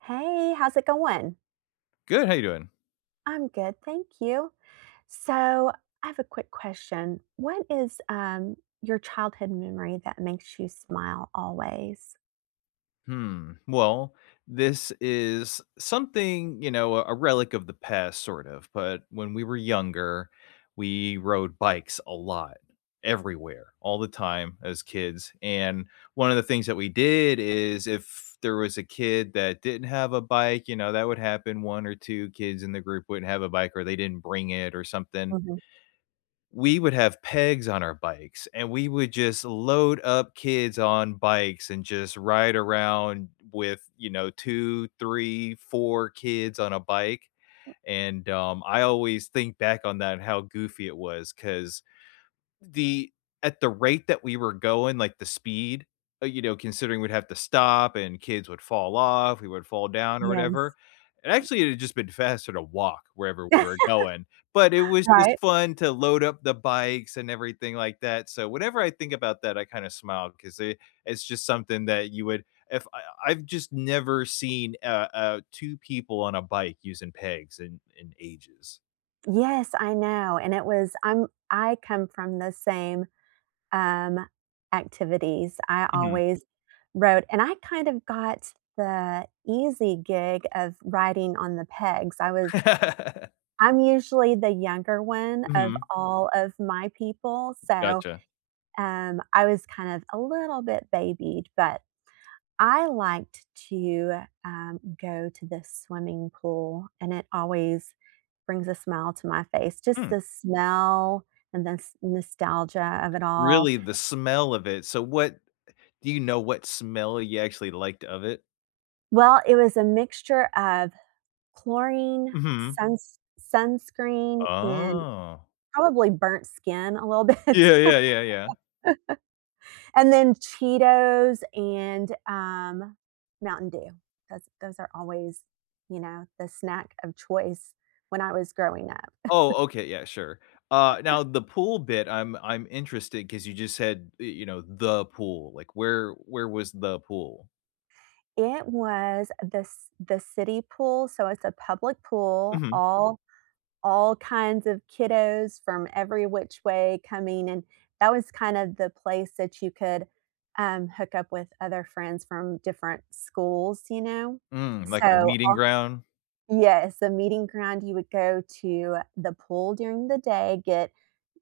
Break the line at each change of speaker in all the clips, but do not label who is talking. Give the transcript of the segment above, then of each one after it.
Hey, how's it going?
Good. How you doing?
I'm good, thank you. So I have a quick question. What is your childhood memory that makes you smile always?
Hmm. Well, this is something, you know, a relic of the past, sort of. But when we were younger, we rode bikes a lot, everywhere, all the time as kids. And one of the things that we did is if there was a kid that didn't have a bike, that would happen. One or two kids in the group wouldn't have a bike or they didn't bring it or something.
Мгм.
We would have pegs on our bikes and we would just load up kids on bikes and just ride around with two three four kids on a bike.
М.
And I always think back on that and how goofy it was because the at the rate that we were going, like, the speed, considering we'd have to stop and kids would fall off, we would fall down or whatever,
Yes.
and actually, it had just been faster to walk wherever we were going, but it was just
Right.
fun to load up the bikes and everything like that, so whenever I think about that, I kinda smile 'cause it's just something that you would if I I've just never seen, two people on a bike using pegs in ages.
Yes, I know, and it was I come from the same, um, activities. I
Mhm.
always wrote and I kind of got the easy gig of writing on the pegs.
Mhm.
I'm usually the younger one of all of my people, so
Gotcha.
I was kind of a little bit babied, but I liked to go to the swimming pool, and it always brings a smile to my face. Just
Hmm.
the smell and the nostalgia of it all.
Really, the smell of it. So what do you know what smell you actually liked of it?
Well, it was a mixture of chlorine,
Mhm.
sunscreen, and
Oh.
probably burnt skin a little bit.
Yeah, yeah, yeah, yeah.
And then Cheetos and Mountain Dew. Those are always, you know, the snack of choice when I was growing up.
Oh, okay, yeah, sure. Now the pool bit, I'm interested because you just said, "the pool," like, where was the pool?
It was the the city pool, so it's a public pool.
Mhm.
All kinds of kiddos from every which way coming, and that was kind of the place that you could hook up with other friends from different schools. You know,
Mm, like a
so
meeting
all.
ground?
Yes, a meeting ground, you would go to the pool during the day, get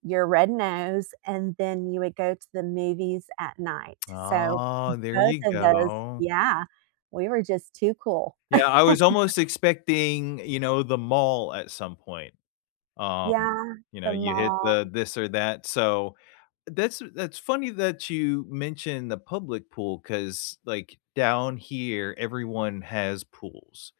your red nose, and then you would go to the movies at night. So,
Oh, there
both
you
of those,
go.
yeah, we were just too cool.
Yeah, I was almost expecting, the mall at some point. Um,
Yeah,
you know,
the
you hit
mall.
the this or that, so that's funny that you mention the public pool because like, down here, everyone has pools.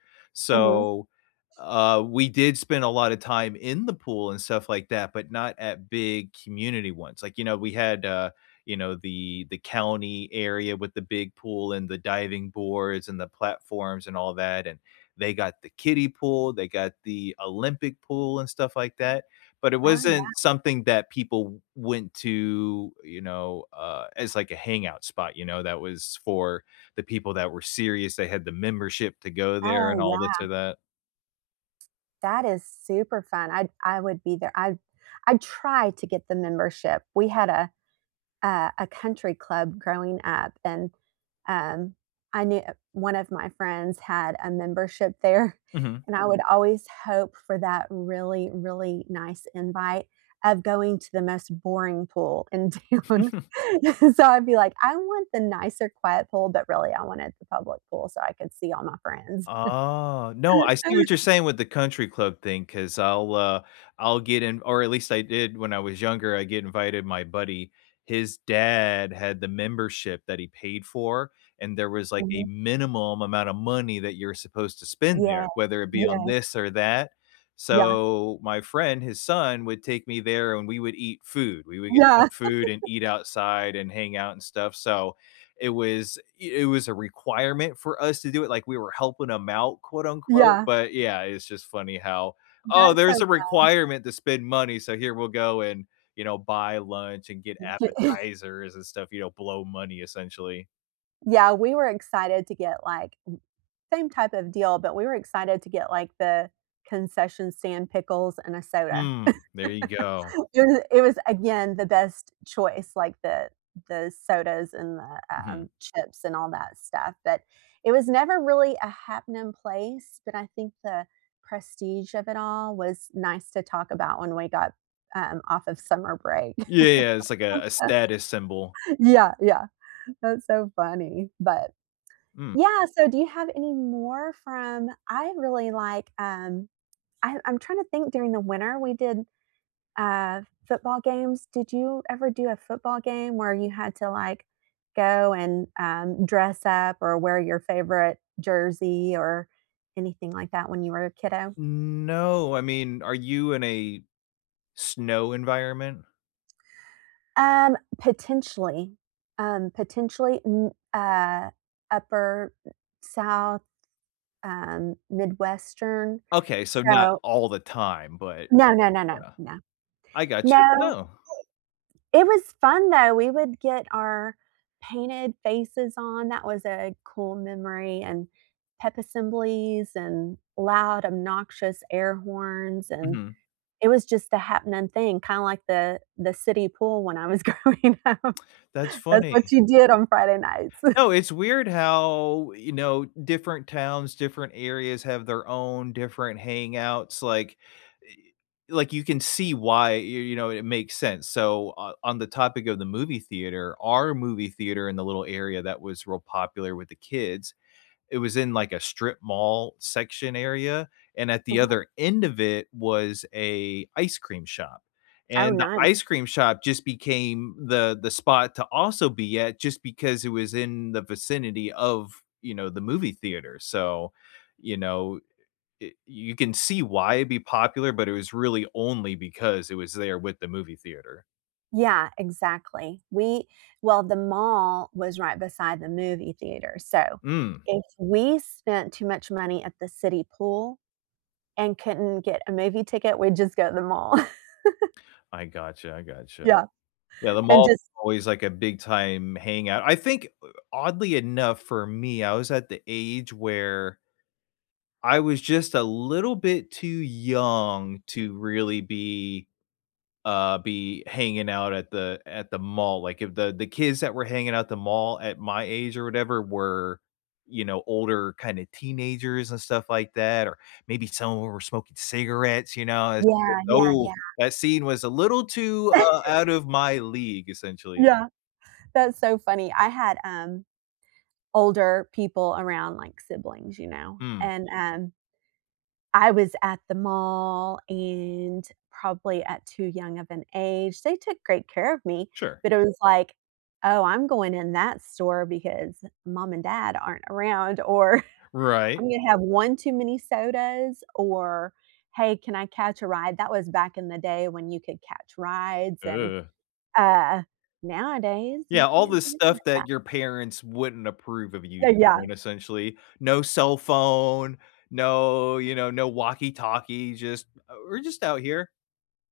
Mhm.
So, we did spend a lot of time in the pool and stuff like that, but not at big community ones. Like, we had, the county area with the big pool and the diving boards and the platforms and all that, and they got the kiddie pool, they got the Olympic pool and stuff like that. But it
Oh,
wasn't
yeah.
something that people went to, as like a hangout spot, that was for the people that were serious, they had the membership to go there and
Oh,
all this
yeah.
or that.
That is super fun. I would be there. I tried to get the membership. We had a a country club growing up and um, I knew one of my friends had a membership there
Mhm.
and I would Mm. always hope for that really nice invite of going to the most boring pool in town. So I'd be like I want the nicer quiet pool but really I wanted the public pool so I could see all my friends.
Oh, no, I see what you're saying with the country club thing. Because 'cause I'll get in, or at least I did when I was younger. I get invited my buddy, his dad had the membership that he paid for, and there was, like, a
Mhm.
minimum amount of money that you're supposed to spend there,
Yeah.
whether it be on
Yes.
this or that.
Yeah,
So, my friend, his son, would take me there and we would eat food. We would get some
yeah,
food and eat outside and hang out and stuff, so it was a requirement for us to do it, like, we were helping them out, quote, unquote,
yeah,
but, yeah, it's just funny how, "Oh,
that's so
there's a requirement to spend money, so here we'll go and, buy lunch and get
cute.
appetizers and stuff," blow money essentially.
yeah we were excited to get like Same type of deal, but we were excited to get, like, the concession stand pickles and a soda.
Mm, there you go.
It was, again, the best choice, like, the sodas and the,
Mhm.
chips and all that stuff, but it was never really a happening place, but I think the prestige of it all was nice to talk about when we got, off of summer break.
Yeah, yeah, it's like a status symbol.
Yeah, yeah. That's so funny, but
Mm.
yeah, so do you have any more from? I really like, I'm trying to think during the winter, we did uh, football games. Did you ever do a football game where you had to like go and dress up or wear your favorite jersey or anything like that when you were a kiddo?
No, I mean, are you in a snow environment?
Potentially, um, potentially n- uh, upper south, midwestern.
Okay, so not
So
all the time, but
no, no, no, no,
yeah.
no,
I got you.
no.
No.
It was fun though, we would get our painted faces on, that was a cool memory, and pep assemblies, and loud, obnoxious air horns, and
Mhm.
it was just the happening thing, kinda like the city pool when I was growing up.
That's
That's
funny.
what you did on Friday nights.
No, it's weird how, different towns, different areas have their own different hangouts, like eh, like, you can see why, it makes sense. So, o on the topic of the movie theater, our movie theater in the little area that was real popular with the kids. It was in like a strip mall section area, and at the other end of it was a ice cream shop.
Oh,
And the
nice.
ice cream shop just became the spot to also be at just because it was in the vicinity of, the movie theater. So, you know, you can see why it'd be popular, but it was really only because it was there with the movie theater.
Yeah, exactly. The mall was right beside the movie theater, so
Mm,
if we spent too much money at the city pool, and couldn't get a movie ticket, we'd just go to the mall.
I gotcha, I gotcha.
Yeah,
Yeah, the
and
mall
just
is always like a big time hangout. I think oddly enough for me, I was at the age where I was just a little bit too young to really be hanging out at the mall. Like if the kids that were hanging out at the mall at my age or whatever were older, kind of teenagers and stuff like that, or maybe some of 'em were smoking cigarettes.
yeah, yeah,
Oh,
yeah.
that scene was a little too out of my league essentially.
Yeah, that's so funny. I had, older people around, like siblings, you know,
Mm,
and, I was at the mall and probably at too young of an age. They took great care of me,
sure.
but it was like, "Oh, I'm going in that store because mom and dad aren't around," or
Right.
I'm gonna have 1 too many sodas or, "Hey, can I catch a ride?" That was back in the day when you could catch rides and,
Ugh.
uh, nowadays you
Yeah, all
can't
this
do any of
stuff
that.
that your parents wouldn't approve of you
So, yeah,
doing essentially. No cell phone, no, no walkie-talkie, just, "We're just out here."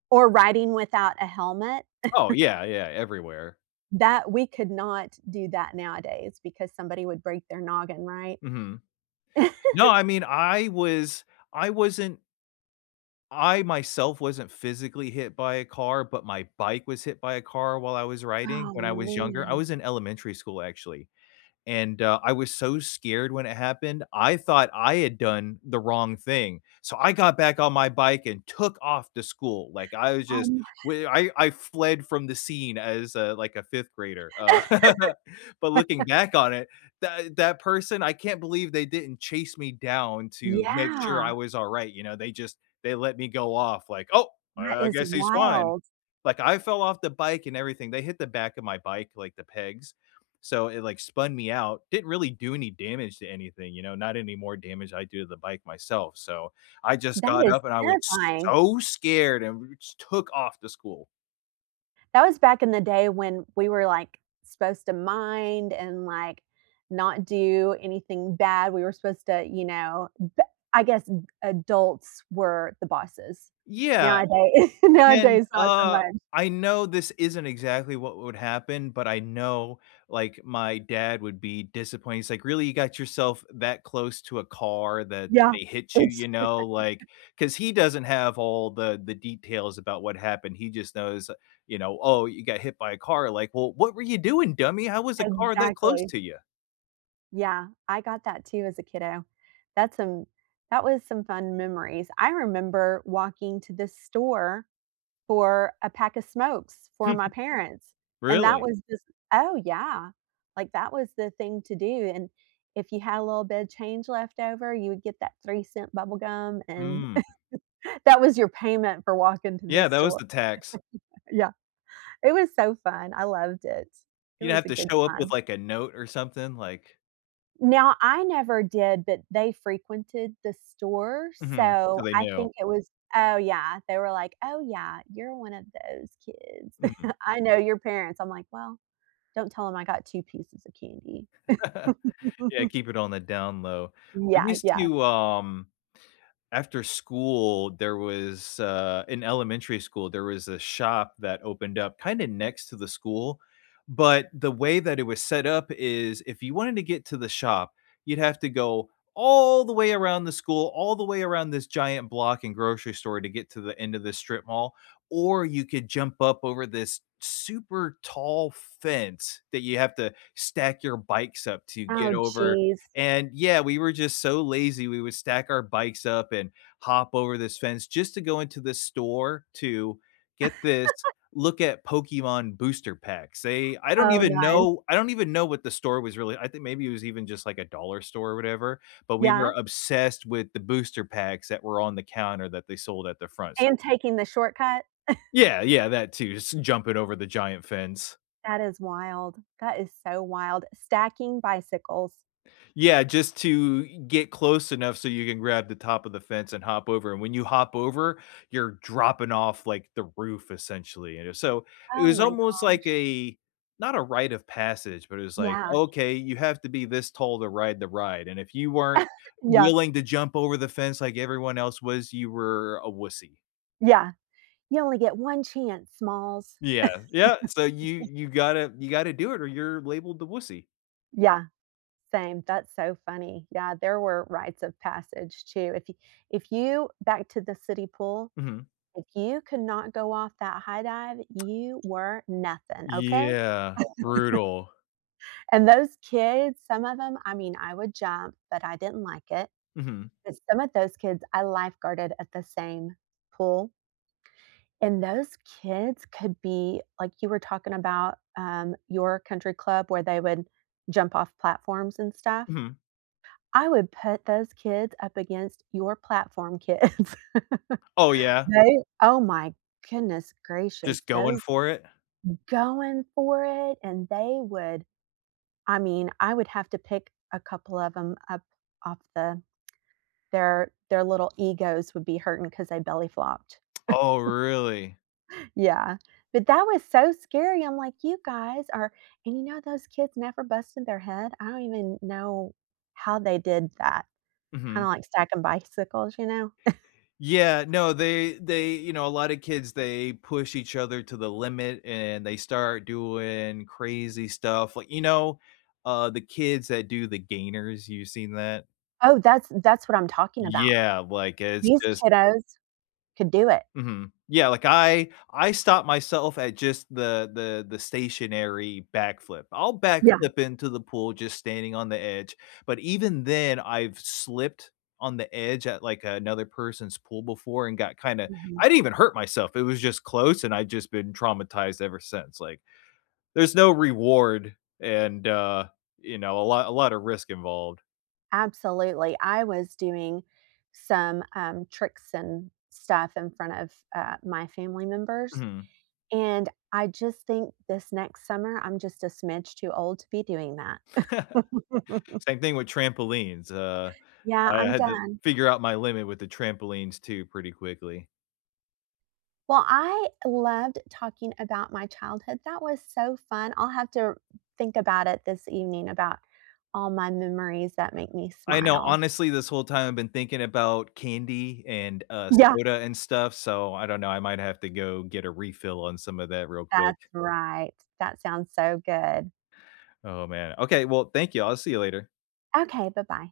or riding without a helmet,
Oh, yeah, yeah, everywhere.
that we could not do that nowadays because somebody would break their noggin, right?
Mhm. No, I mean, I wasn't I myself wasn't physically hit by a car, but my bike was hit by a car while I was riding
Oh,
when I was younger. I
man.
was in elementary school, actually. And, I was so scared when it happened, I thought I had done the wrong thing. So I got back on my bike and took off to school. Like, I was
Oh
just
my.
we I fled from the scene as, like, a fifth grader. But looking back on it, that person, I can't believe they didn't chase me down to make sure
Yeah,
I was alright, you know? They let me go off like, "Oh,
that
I
is
guess he's fine."
wild.
Like I fell off the bike and everything. They hit the back of my bike, like the pegs. So it like spun me out. Didn't really do any damage to anything, not any more damage I do to the bike myself. So I just
That
got
is
up and I was
terrifying.
so scared and just took off to school.
That was back in the day when we were, like, supposed to mind and, like, not do anything bad. We were supposed to, you know, b I guess adults were the bosses.
Yeah.
Nowadays
And,
nowadays, not so much.
I know this isn't exactly what would happen, but I know, like, my dad would be disappointed. He's like, "Really, you got yourself that close to a car that
Yeah.
they hit you,"
It's
cause he doesn't have all the details about what happened. He just knows, "Oh, you got hit by a car." Like, "Well, what were you doing, dummy? How was a car that close
exactly.
to you?"
Yeah, I got that too as a kiddo. That's some that was some fun memories. I remember walking to this store for a pack of smokes for my parents, and that
Really?
was just. Oh, yeah. Like, that was the thing to do, and if you had a little bit of change left over, you would get that 3 cent bubble gum, and
Mm.
that was your payment for walking to the
Yeah, that was
store.
the tax.
Yeah, it was so fun, I loved it. It
You'd
was
have
a
to
good
show up with,
time.
like, a note or something, like.
Now, I never did, but they frequented the store,
Mhm. So
so
they
I
knew.
think it was. Oh, yeah, they were like, "Oh, yeah, you're one of those kids.
Mhm.
I know your parents." I'm like, "Well, don't tell him I got 2 pieces of candy.
Yeah, keep it on the down low. We
Yeah,
used
yeah.
to, after school, there was, in elementary school, there was a shop that opened up kinda next to the school, but the way that it was set up is if you wanted to get to the shop, you'd have to go all the way around the school, all the way around this giant block and grocery store to get to the end of the strip mall, or you could jump up over this super tall fence that you have to stack your bikes up to get
Oh,
over.
geez.
And yeah, we were just so lazy. We would stack our bikes up and hop over this fence just to go into the store to get this look at Pokemon booster packs. They I don't
Oh,
even
nice.
know I don't even know what the store was really. I think maybe it was even just like a dollar store or whatever, but we
Yeah,
were obsessed with the booster packs that were on the counter that they sold at the front. So
and taking the shortcut?
yeah, yeah, that too. Just jumping over the giant fence.
That is wild. That is so wild. Stacking bicycles.
Yeah, just to get close enough so you can grab the top of the fence and hop over, and when you hop over, you're dropping off, like, the roof essentially, and so it
Oh
was
my god.
almost like a not a rite of passage, but it was like,
Yeah.
"Okay, you have to be this tall to ride the ride," and if you weren't
Yeah,
willing to jump over the fence like everyone else was, you were a wussy.
yeah. You only get 1 chance, Smalls.
Yeah, yeah, so you gotta do it or you're labeled the wussy.
Yeah, same. That's so funny. Yeah, there were rites of passage too. If you back to the city pool,
Mhm.
if you could not go off that high dive, you were nothing, okay?
Yeah, brutal.
And those kids, some of them, I mean, I would jump, but I didn't like it.
Mhm,
But some of those kids, I lifeguarded at the same pool. And those kids could be like you were talking about your country club where they would jump off platforms and stuff.
mhm.
I would put those kids up against your platform kids.
Oh, yeah.
They, oh my goodness
Just
gracious,
going
those
for it?
going for it. And they would, I mean, I would have to pick a couple of them up off the. Their little egos would be hurting because they belly flopped.
Oh, really?
Yeah, but that was so scary, I'm like, "You guys are" and you know those kids never busted their head? I don't even know how they did that,
Mhm.
kinda like stacking bicycles, you know?
Yeah, no, a lot of kids, they push each other to the limit, and they start doing crazy stuff, like, the kids that do the gainers, you seen that?
Oh, that's what I'm talking about.
Yeah, like, it's
These
just
kiddos could do it.
hmm Yeah, like I stop myself at just the stationary backflip. I'll
Yeah,
backflip into the pool just standing on the edge, but even then I've slipped on the edge at like another person's pool before and got kind of
mhm,
I didn't even hurt myself. It was just close, and I've just been traumatized ever since. Like there's no reward, and a lot of risk involved.
absolutely. I was doing some, tricks and stuff in front of, my family members.
Mhm.
And I just think this next summer, I'm just a smidge too old to be doing that.
Same thing with trampolines.
Yeah,
I
I'm
had to
done.
figure out my limit with the trampolines too pretty quickly.
Well, I loved talking about my childhood. That was so fun. I'll have to think about it this evening about all my memories that make me
I know,
smile.
honestly, this whole time I've been thinking about candy and,
Yeah,
soda and stuff, so I don't know, I might have to go get a refill on some of that real quick.
that's right. That sounds so good.
Oh, man. Okay, well, thank you, I'll see you later.
Okay, bye-bye.